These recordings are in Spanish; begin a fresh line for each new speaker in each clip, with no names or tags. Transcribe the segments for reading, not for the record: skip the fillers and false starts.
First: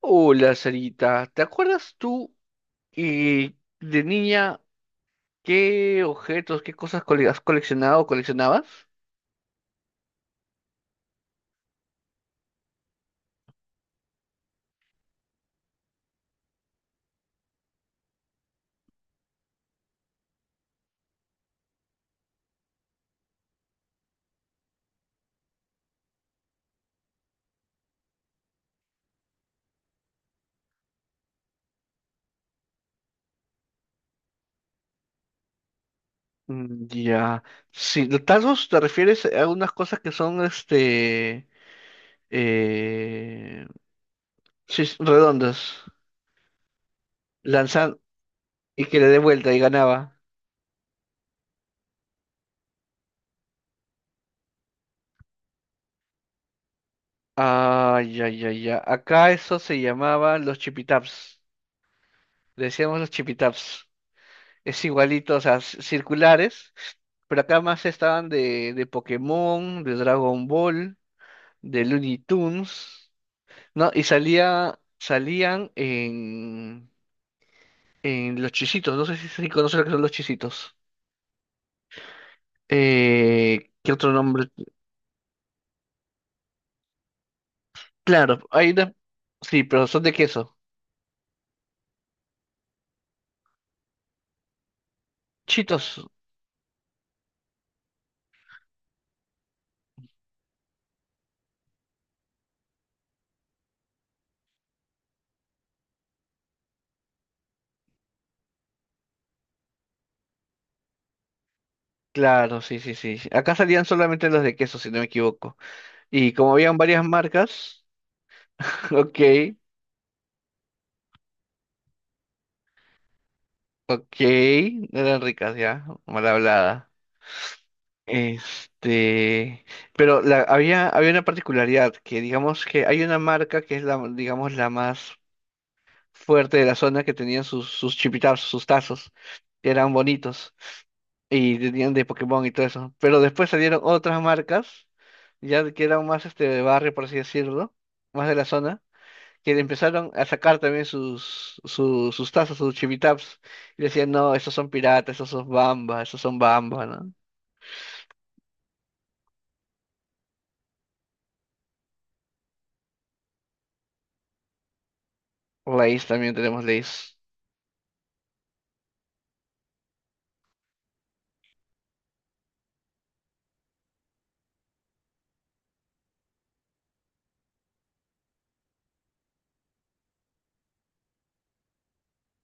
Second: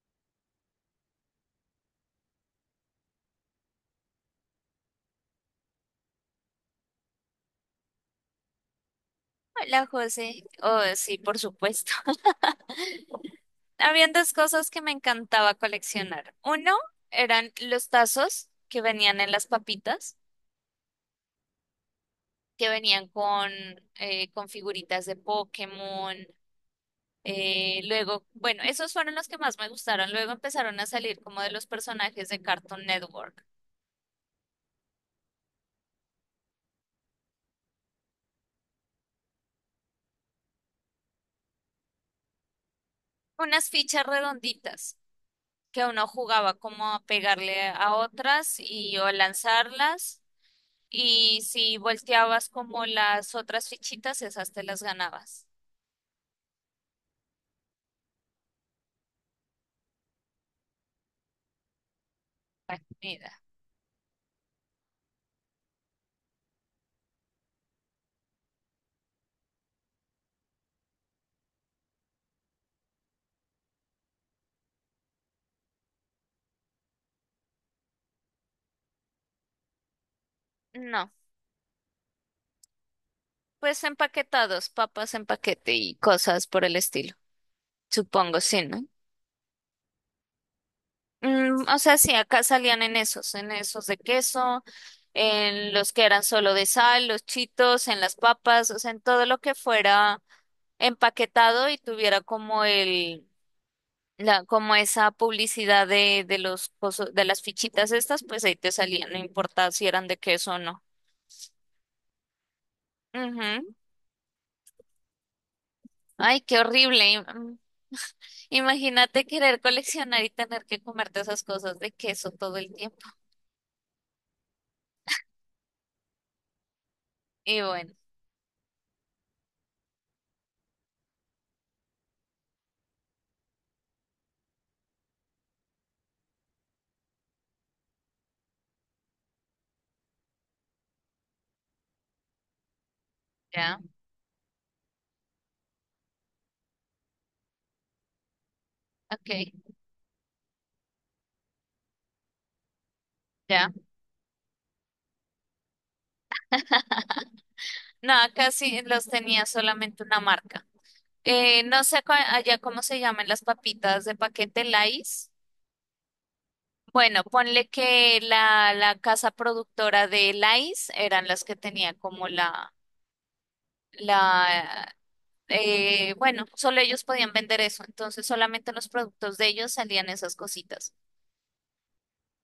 Hola, Sarita. ¿Te acuerdas tú eh, de niña qué objetos, qué cosas has coleccionado o coleccionabas?
Hola, José. Oh, sí, por supuesto. Habían dos cosas que me encantaba coleccionar. Uno eran los tazos que venían en las papitas, que venían con figuritas de Pokémon. Luego, esos fueron los que más me gustaron. Luego empezaron a salir como de los personajes de Cartoon Network.
Mm, ya. Si de tazos te refieres a algunas cosas que son eh,
Unas fichas
sí,
redonditas
redondas.
que uno jugaba como a pegarle a
Lanzan
otras
y
y
que le
o
dé vuelta y ganaba.
lanzarlas. Y si volteabas como las otras fichitas, esas te las ganabas.
Ah, ya, ya, ya. Acá eso se llamaba los chipitaps. Le
La
decíamos los
comida.
chipitaps. Es igualito, o sea, circulares, pero acá más estaban de Pokémon, de Dragon Ball, de Looney Tunes, ¿no? Y salían en Los Chisitos, no sé si conoces lo que son Los Chisitos.
No, pues
¿Qué otro nombre?
empaquetados, papas en paquete y cosas por el estilo. Supongo,
Claro,
sí,
hay
¿no?
sí, pero son de queso.
Mm, o sea, sí, acá salían en esos de queso, en los
Chitos.
que eran solo de sal, los chitos, en las papas, o sea, en todo lo que fuera empaquetado y tuviera como como esa publicidad de de las fichitas estas, pues ahí te salían, no importa si eran de queso o no.
Claro, sí, sí, sí, sí. Acá
Ujú.
salían solamente los de queso, si no me equivoco. Y
Ay,
como
qué
habían varias
horrible.
marcas, ok.
Imagínate querer coleccionar y tener que comerte esas cosas de queso todo el tiempo.
Ok, no eran ricas ya, mal hablada.
Y bueno,
Este, pero había, había una particularidad, que digamos que hay una marca que es la, digamos, la más fuerte de la zona que tenían sus chipitazos, sus tazos, que eran bonitos, y tenían de Pokémon y todo eso. Pero después
ya,
salieron otras marcas, ya que eran más este de barrio, por así decirlo, más de la zona
ok,
que empezaron a sacar también sus tazas, sus chivitaps,
ya.
y decían, no, estos son piratas, estos son bamba, ¿no?
No, acá sí los tenía solamente una marca. No sé cua- allá cómo se llaman las papitas de paquete Lays.
Lays, también tenemos Lays.
Bueno, ponle que la casa productora de Lays eran las que tenía como la, solo ellos podían vender eso, entonces solamente en los productos de ellos salían esas cositas.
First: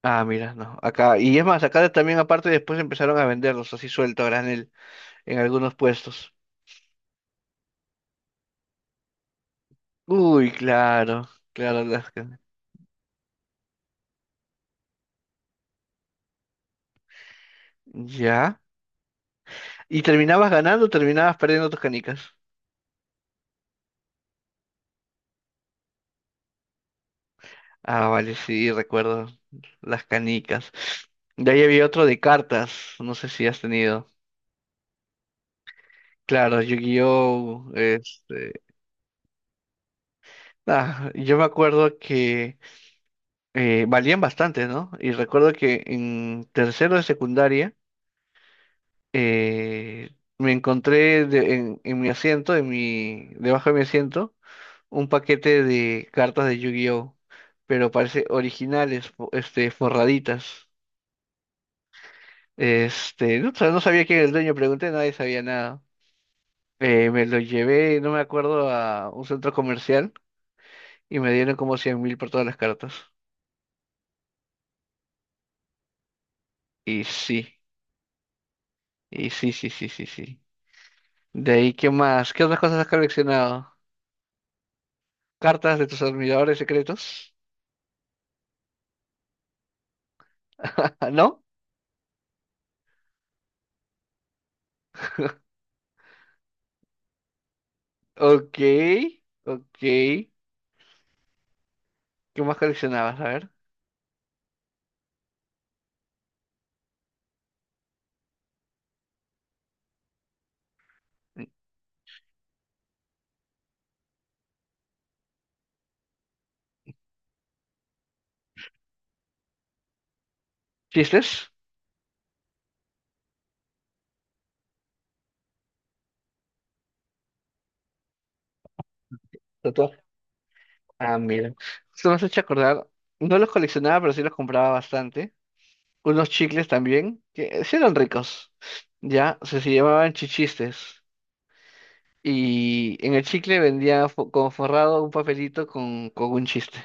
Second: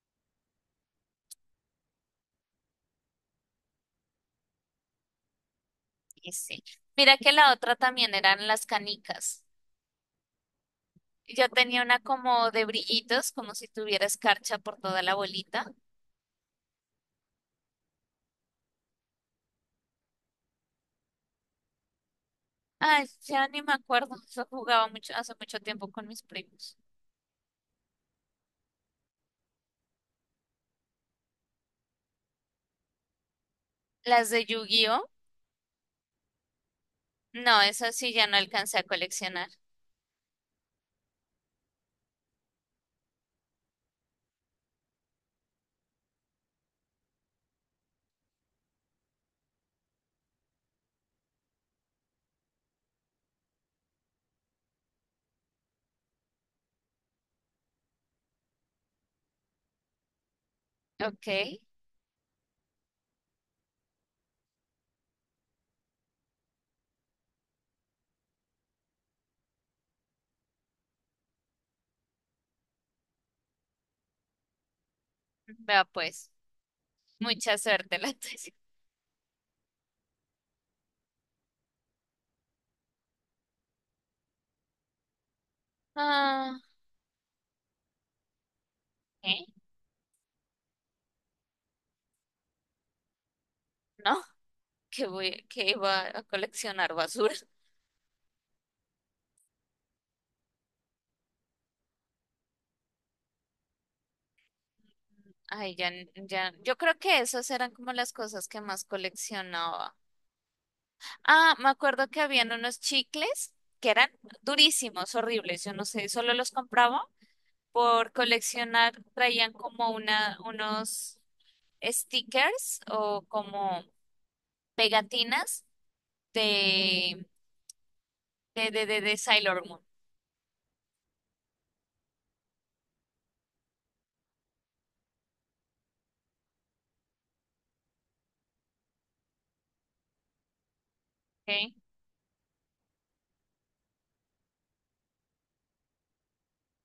Ah, mira, no, acá, y es más, acá también aparte después empezaron a venderlos así suelto a granel en algunos
Y
puestos.
sí. Mira que la otra también eran las canicas.
Uy, claro,
Yo tenía
claro,
una como de brillitos, como si tuviera escarcha por toda la bolita.
ya. ¿Y terminabas ganando o terminabas perdiendo tus canicas?
Ay, ya ni me acuerdo, eso jugaba mucho, hace mucho tiempo con mis primos.
Ah, vale, sí, recuerdo las canicas. De ahí había otro de cartas, no sé si has tenido.
Las de Yu-Gi-Oh,
Claro,
no,
Yu-Gi-Oh!
esas sí ya no
Este,
alcancé a coleccionar.
ah, yo me acuerdo que valían bastante, ¿no? Y recuerdo que en tercero de secundaria eh, me encontré en mi asiento, en mi, debajo de mi asiento, un paquete de cartas de Yu-Gi-Oh! Pero parece originales, forraditas.
Ok,
Este, no, no sabía quién era el dueño, pregunté, nadie sabía nada. Me lo llevé, no me acuerdo, a un centro comercial y me dieron como 100 000 por todas las cartas.
vea pues,
Y
mucha
sí,
suerte la tuya.
y sí, sí, sí, sí, sí. De ahí, ¿qué más? ¿Qué otras cosas has coleccionado? ¿Cartas de tus admiradores
Ah,
secretos?
¿eh?
¿No?
¿No? Que voy, que iba a coleccionar basura.
Ok, ok. ¿Qué más coleccionabas? A ver.
Ay, ya, ya, yo creo que esas eran como las cosas que más coleccionaba. Ah, me acuerdo que habían unos chicles que eran durísimos, horribles. Yo no sé, solo los compraba por coleccionar. Traían como una, unos
¿Chistes?
stickers o como pegatinas de, de Sailor Moon.
Tatuajes. Ah, mira. Esto me has hecho acordar. No los coleccionaba, pero sí los compraba bastante. Unos chicles también, que sí eran ricos. Ya, o sea, se llamaban chichistes.
¿Ok?
Y en el chicle vendía como forrado un papelito con un chiste.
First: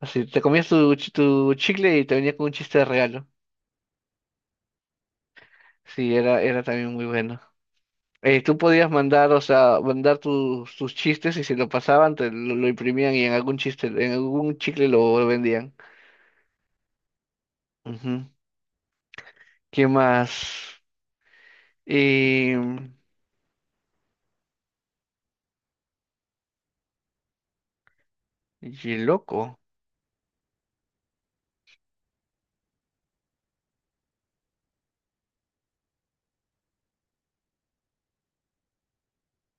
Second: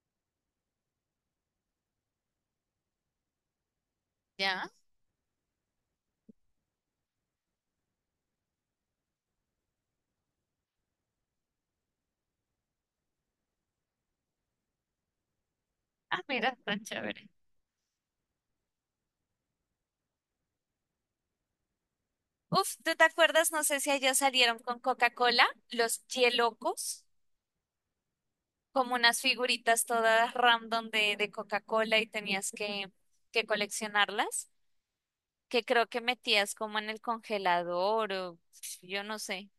Así, te comías tu chicle y te venía con un chiste de regalo.
Ya.
Sí, era, era también muy bueno. Tú podías mandar, o sea, mandar tus chistes y si lo pasaban, lo imprimían y en algún chiste, en algún chicle lo vendían.
Ah, mira, tan chévere.
Ujú. ¿Qué más? Y,
Uf, ¿tú te acuerdas? No sé si allá salieron con Coca-Cola, los Yelocos, como
y
unas
loco.
figuritas todas random de Coca-Cola y tenías que coleccionarlas, que creo que metías como en el congelador o yo no sé.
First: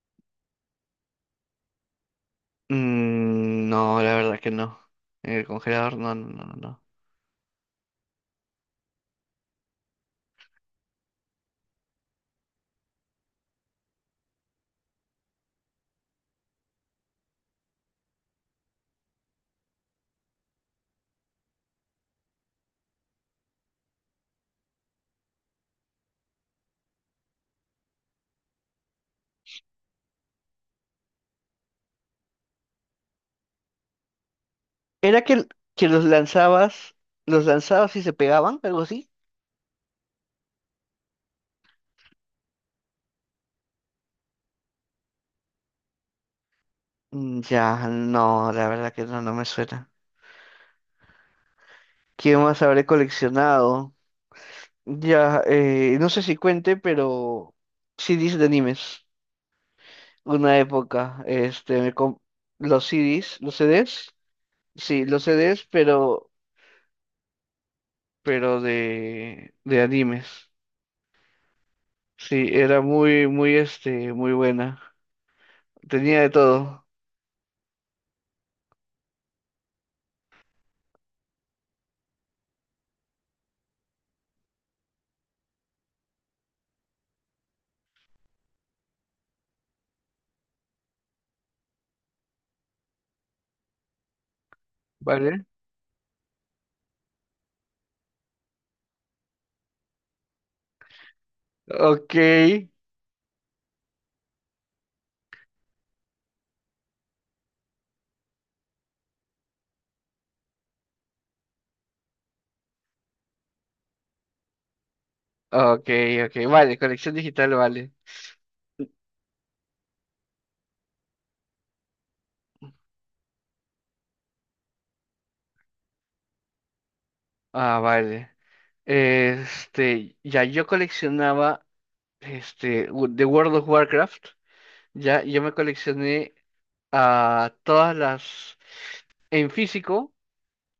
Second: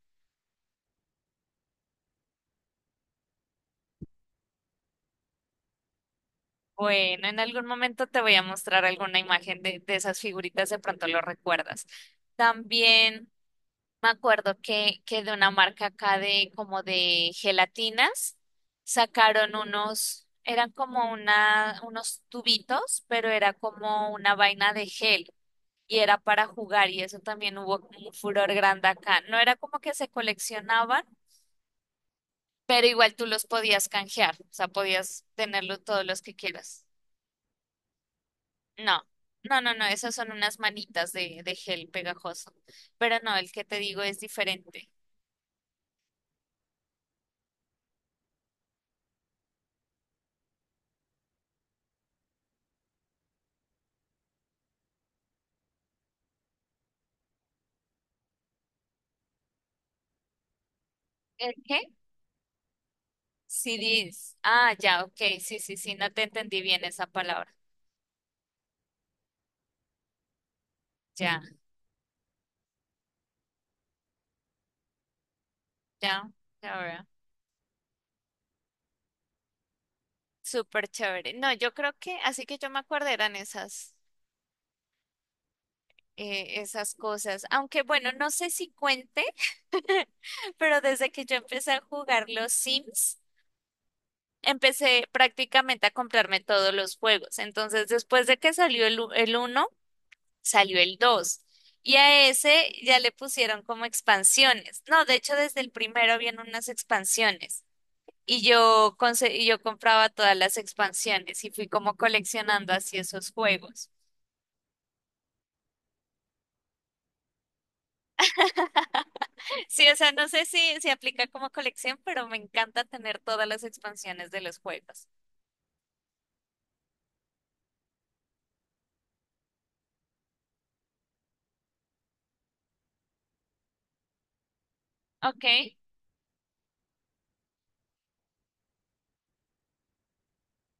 Mm, no, la verdad que no. En el congelador, no.
Bueno, en algún momento te voy a mostrar alguna imagen de esas figuritas, de pronto lo recuerdas. También. Me acuerdo que de una marca acá de como de gelatinas sacaron unos, eran como una, unos tubitos, pero era como una vaina de gel y era para jugar y eso también hubo como un furor grande acá. No era como que se coleccionaban, pero igual tú los podías canjear, o sea,
¿Era
podías tenerlo
que
todos los que quieras.
los lanzabas y se pegaban, algo
No,
así?
no, esas son unas manitas de gel pegajoso, pero no, el que te digo es diferente.
Mm, ya, no, la verdad que no, no me suena. ¿Qué más habré coleccionado? Ya, no sé si cuente, pero CDs de animes. Una época,
¿El qué?
este, los CDs,
CDs. Ah, ya,
sí,
ok.
los
Sí,
CDs,
sí, sí, no te entendí bien esa palabra.
pero de animes.
Ya,
Sí, era muy, muy, este, muy buena. Tenía de
ya, ya
todo.
veo. Súper chévere. No, yo creo que, así que yo me acuerdo eran esas, esas cosas. Aunque bueno, no sé si cuente, pero desde que yo empecé a jugar los Sims, empecé
¿Vale?
prácticamente a comprarme todos los juegos. Entonces, después de que salió el 1, salió el dos. Y
Ok,
a ese ya le pusieron como expansiones. No, de hecho, desde el primero vienen unas expansiones. Y y yo compraba todas las expansiones y fui como coleccionando así esos juegos.
ok, ok. Vale, colección digital, vale.
Sí, o sea, no sé si aplica como colección, pero me encanta tener todas las expansiones de los juegos.
Ah, vale. Este, ya yo coleccionaba. Este, de World of Warcraft, ya yo
Ok,
me coleccioné a todas las, en físico,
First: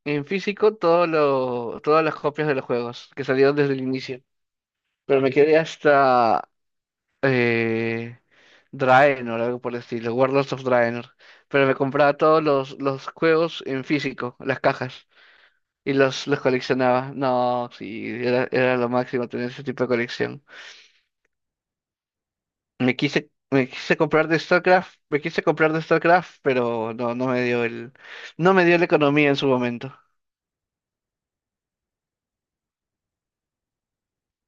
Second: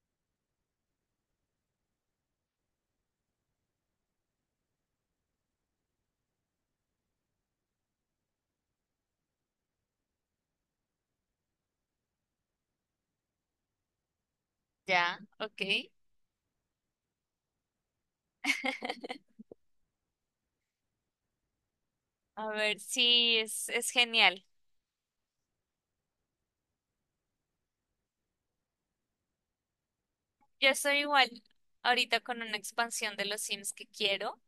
en físico, todas las copias de los juegos que salieron desde el inicio. Pero me quedé hasta eh, Draenor, algo por el estilo, Warlords of Draenor. Pero me compraba los juegos en físico, las
ya,
cajas,
ok.
y los coleccionaba. No, sí, era, era lo máximo tener ese tipo de colección.
A ver, sí,
Me
es
quise comprar de
genial.
StarCraft, me quise comprar de StarCraft, pero no, no me dio la economía en su momento.
Yo estoy igual ahorita con una expansión de los Sims que quiero,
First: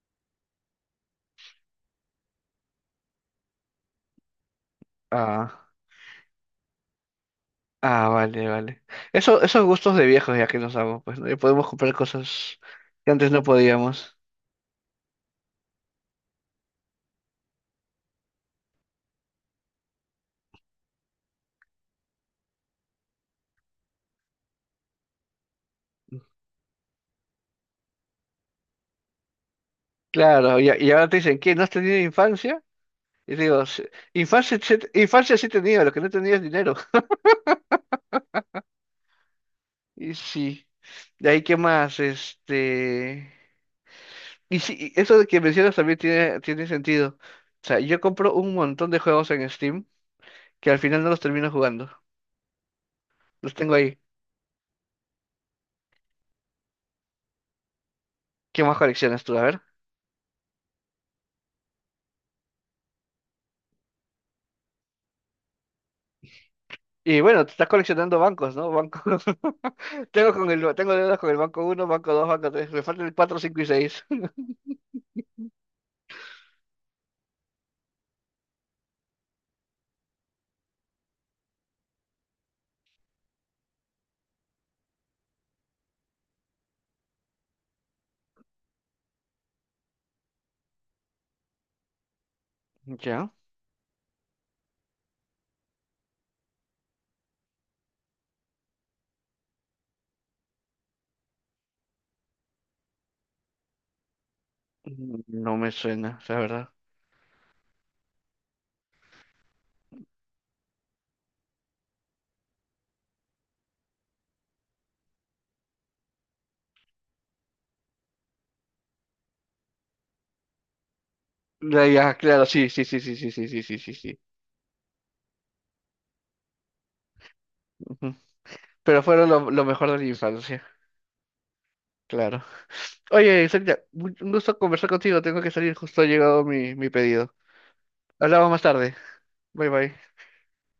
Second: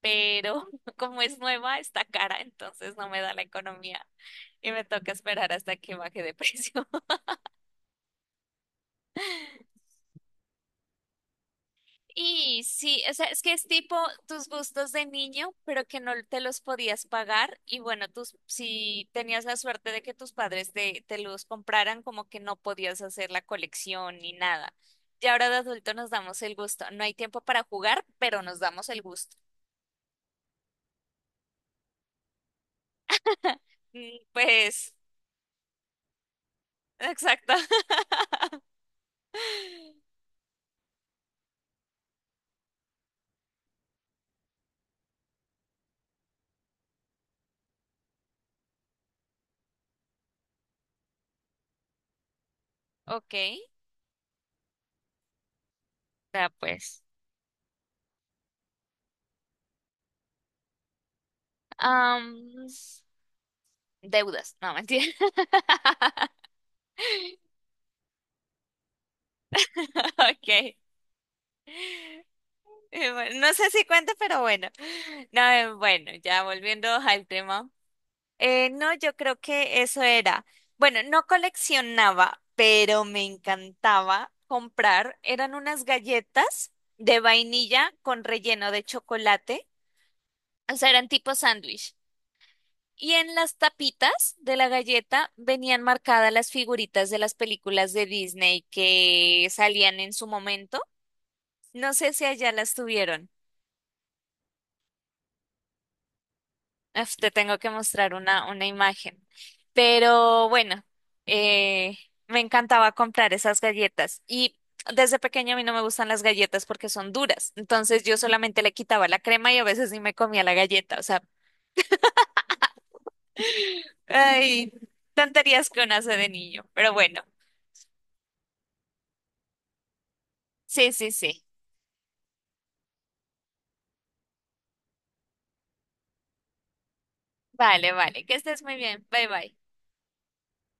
pero como es nueva, está cara, entonces no me da la economía y me toca esperar
Ah,
hasta que baje de precio.
ah, vale, vale. Eso, esos gustos de viejos ya que nos damos, pues, ¿no? Ya podemos comprar cosas
Y sí,
que
o sea,
antes
es
no
que es tipo
podíamos.
tus gustos de niño, pero que no te los podías pagar. Y bueno, si tenías la suerte de que tus padres te los compraran, como que no podías hacer la colección ni nada. Y ahora de adulto nos damos el gusto. No hay tiempo para jugar, pero nos damos el gusto.
Claro, y ahora te dicen, ¿qué? ¿No has tenido infancia? Y digo, "Sí,
Mm,
infancia,
pues,
infancia sí he tenido, lo que no tenía es dinero."
exacto.
Y sí. De ahí, ¿qué más? Este. Y sí, y eso de que mencionas también tiene, tiene sentido. O sea, yo compro un montón de juegos en Steam que al final no los termino jugando.
Ok,
Los tengo ahí.
ya pues.
¿Qué más coleccionas tú? A ver.
Am, deudas, no, mentira.
Y bueno, te estás coleccionando bancos, ¿no? Banco... tengo con
Ok.
el... tengo deudas con el banco uno, banco dos, banco tres. Me faltan el cuatro,
Bueno, no
cinco y
sé si
seis.
cuenta, pero bueno. No, bueno, ya volviendo al tema. No, yo creo que eso era. Bueno, no coleccionaba, pero me encantaba comprar. Eran unas galletas de vainilla con relleno de chocolate. O sea, eran tipo sándwich. Y
¿Ya?
en las tapitas de la galleta venían marcadas las figuritas de las películas de Disney que salían en su momento. No sé si allá las tuvieron.
Mm, no me suena, la verdad.
Uf, te tengo que mostrar una imagen. Pero bueno, eh, me encantaba comprar esas galletas. Y desde pequeña a mí no me gustan las galletas porque son duras. Entonces yo solamente le quitaba la crema y a veces ni me comía la galleta. O sea,
Ya, ya, claro, sí, sí, sí, sí, sí, sí, sí, sí, sí, sí.
ay, tonterías que uno hace de niño. Pero bueno,
Ujú. Pero fueron lo mejor de la infancia,
sí, sí, sí.
claro. Oye, Celia, un gusto conversar contigo. Tengo que salir, justo ha llegado mi pedido.
Vale, vale. Que
Hablamos
estés
más
muy
tarde.
bien. Bye, bye.
Bye bye.